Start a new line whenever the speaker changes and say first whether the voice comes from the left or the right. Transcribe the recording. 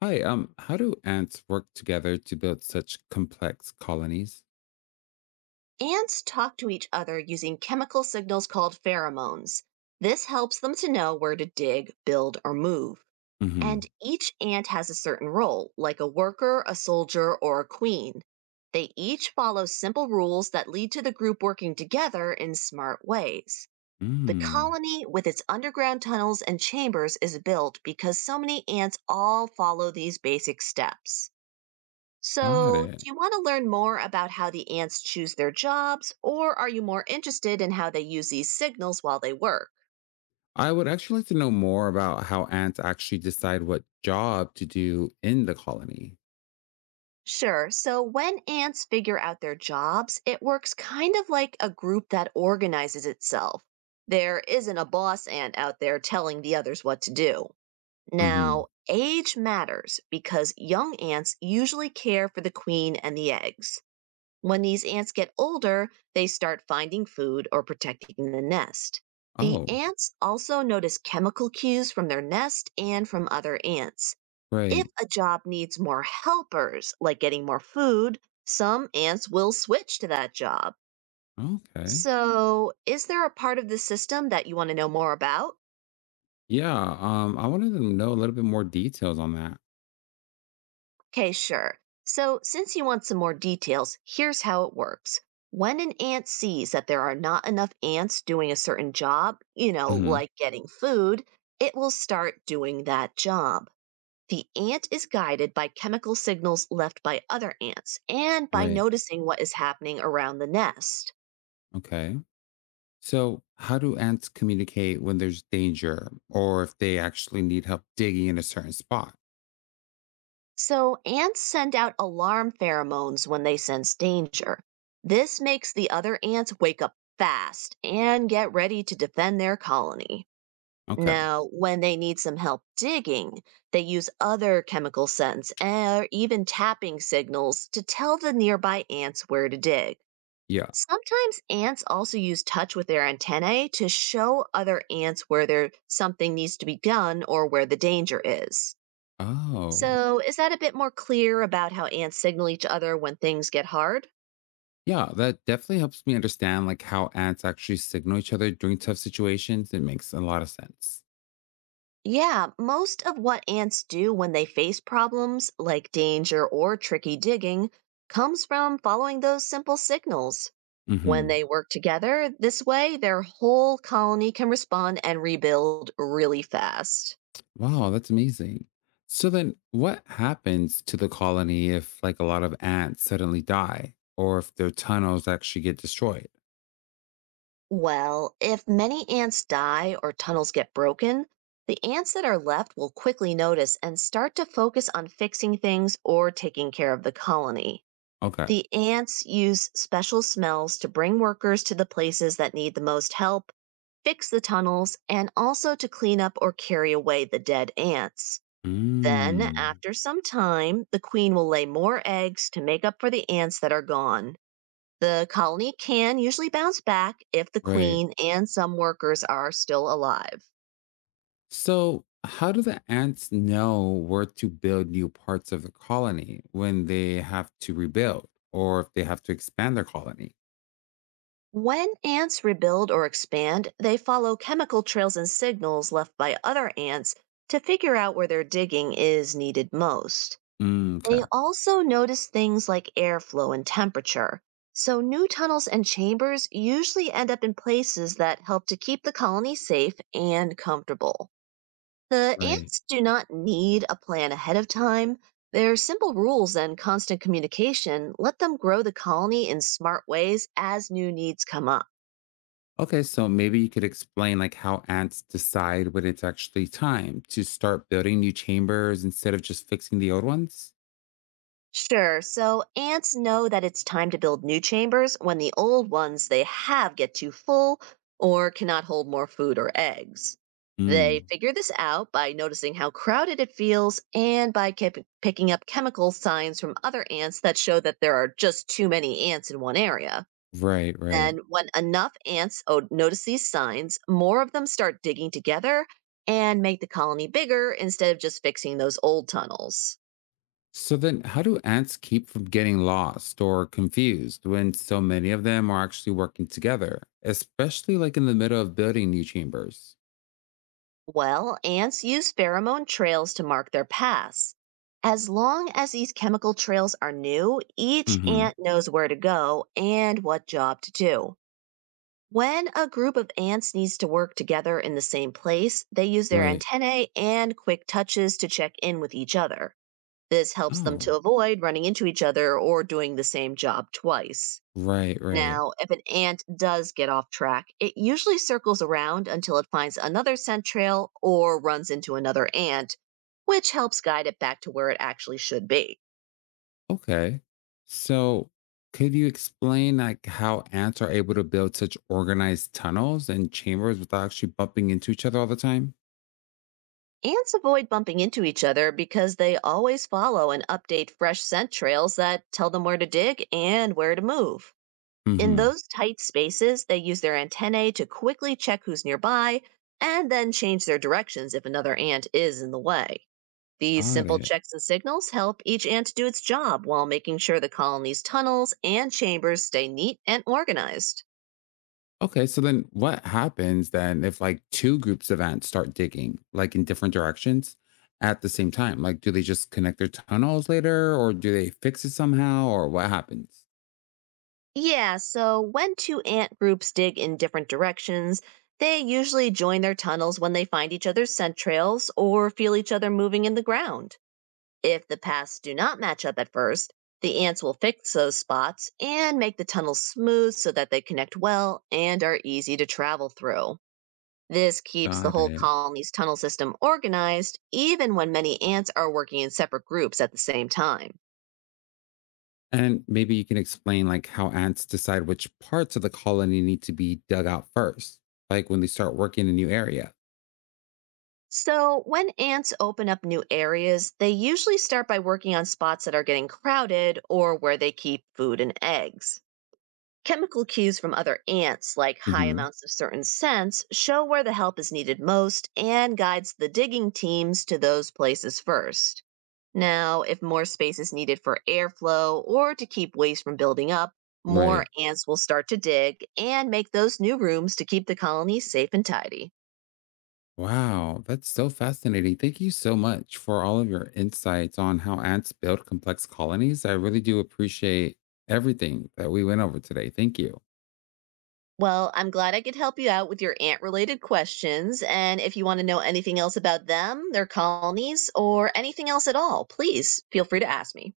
left: Hi, how do ants work together to build such complex colonies?
right: Ants talk to each other using chemical signals called pheromones. This helps them to know where to dig, build, or move. And
left: Mm-hmm.
right: each ant has a certain role, like a worker, a soldier, or a queen. They each follow simple rules that lead to the group working together in smart ways. The
left: Mm,
right: colony, with its underground tunnels and chambers, is built because so many ants all follow these basic steps.
left: got
right: So,
left: it.
right: do you want to learn more about how the ants choose their jobs, or are you more interested in how they use these signals while they work?
left: I would actually like to know more about how ants actually decide what job to do in the colony.
right: Sure. So, when ants figure out their jobs, it works kind of like a group that organizes itself. There isn't a boss ant out there telling the others what to do.
left: Mm-hmm.
right: Now, age matters because young ants usually care for the queen and the eggs. When these ants get older, they start finding food or protecting the nest. The
left: Oh,
right: ants also notice chemical cues from their nest and from other ants. If
left: great.
right: a job needs more helpers, like getting more food, some ants will switch to that job.
left: Okay.
right: So, is there a part of the system that you want to know more about?
left: Yeah. I wanted to know a little bit more details on that.
right: Okay, sure. So, since you want some more details, here's how it works. When an ant sees that there are not enough ants doing a certain job,
left: Mm-hmm.
right: like getting food, it will start doing that job. The ant is guided by chemical signals left by other ants and by
left: Right.
right: noticing what is happening around the nest.
left: Okay. So, how do ants communicate when there's danger or if they actually need help digging in a certain spot?
right: So, ants send out alarm pheromones when they sense danger. This makes the other ants wake up fast and get ready to defend their colony.
left: Okay.
right: Now, when they need some help digging, they use other chemical scents or even tapping signals to tell the nearby ants where to dig.
left: Yeah.
right: Sometimes ants also use touch with their antennae to show other ants where there something needs to be done or where the danger is.
left: Oh.
right: So, is that a bit more clear about how ants signal each other when things get hard?
left: Yeah, that definitely helps me understand like how ants actually signal each other during tough situations. It makes a lot of sense.
right: Yeah, most of what ants do when they face problems, like danger or tricky digging, comes from following those simple signals. When
left: Hmm.
right: they work together, this way their whole colony can respond and rebuild really fast.
left: Wow, that's amazing. So then what happens to the colony if like a lot of ants suddenly die or if their tunnels actually get destroyed?
right: Well, if many ants die or tunnels get broken, the ants that are left will quickly notice and start to focus on fixing things or taking care of the colony.
left: Okay.
right: The ants use special smells to bring workers to the places that need the most help, fix the tunnels, and also to clean up or carry away the dead ants. Then,
left: Mm.
right: after some time, the queen will lay more eggs to make up for the ants that are gone. The colony can usually bounce back if the
left: Right.
right: queen and some workers are still alive.
left: So how do the ants know where to build new parts of the colony when they have to rebuild or if they have to expand their colony?
right: When ants rebuild or expand, they follow chemical trails and signals left by other ants to figure out where their digging is needed most.
left: Mm, okay.
right: They also notice things like airflow and temperature. So, new tunnels and chambers usually end up in places that help to keep the colony safe and comfortable. The
left: Right.
right: ants do not need a plan ahead of time. Their simple rules and constant communication let them grow the colony in smart ways as new needs come up.
left: Okay, so maybe you could explain like how ants decide when it's actually time to start building new chambers instead of just fixing the old ones?
right: Sure. So ants know that it's time to build new chambers when the old ones they have get too full or cannot hold more food or eggs. They
left: Mm,
right: figure this out by noticing how crowded it feels and by picking up chemical signs from other ants that show that there are just too many ants in one area.
left: right, right.
right: Then, when enough notice these signs, more of them start digging together and make the colony bigger instead of just fixing those old tunnels.
left: So then how do ants keep from getting lost or confused when so many of them are actually working together, especially like in the middle of building new chambers?
right: Well, ants use pheromone trails to mark their paths. As long as these chemical trails are new, each ant
left: Hmm.
right: knows where to go and what job to do. When a group of ants needs to work together in the same place, they use their
left: Right.
right: antennae and quick touches to check in with each other. This helps them
left: Oh,
right: to avoid running into each other or doing the same job twice.
left: right, right.
right: Now, if an ant does get off track, it usually circles around until it finds another scent trail or runs into another ant, which helps guide it back to where it actually should be.
left: Okay. So, could you explain like how ants are able to build such organized tunnels and chambers without actually bumping into each other all the time?
right: Ants avoid bumping into each other because they always follow and update fresh scent trails that tell them where to dig and where to move. In
left: Mm-hmm.
right: those tight spaces, they use their antennae to quickly check who's nearby and then change their directions if another ant is in the way. These
left: Got
right: simple
left: it.
right: checks and signals help each ant do its job while making sure the colony's tunnels and chambers stay neat and organized.
left: Okay, so then what happens then if like two groups of ants start digging, like in different directions at the same time? Like, do they just connect their tunnels later or do they fix it somehow or what happens?
right: Yeah, so when two ant groups dig in different directions, they usually join their tunnels when they find each other's scent trails or feel each other moving in the ground. If the paths do not match up at first, the ants will fix those spots and make the tunnels smooth so that they connect well and are easy to travel through. This keeps the
left: Got
right: whole
left: it.
right: colony's tunnel system organized, even when many ants are working in separate groups at the same time.
left: And maybe you can explain like how ants decide which parts of the colony need to be dug out first, like when they start working in a new area.
right: So, when ants open up new areas, they usually start by working on spots that are getting crowded or where they keep food and eggs. Chemical cues from other ants, like high
left: Hmm.
right: amounts of certain scents, show where the help is needed most and guides the digging teams to those places first. Now, if more space is needed for airflow or to keep waste from building up, more
left: Right.
right: ants will start to dig and make those new rooms to keep the colony safe and tidy.
left: Wow, that's so fascinating. Thank you so much for all of your insights on how ants build complex colonies. I really do appreciate everything that we went over today. Thank you.
right: Well, I'm glad I could help you out with your ant related questions. And if you want to know anything else about them, their colonies, or anything else at all, please feel free to ask me.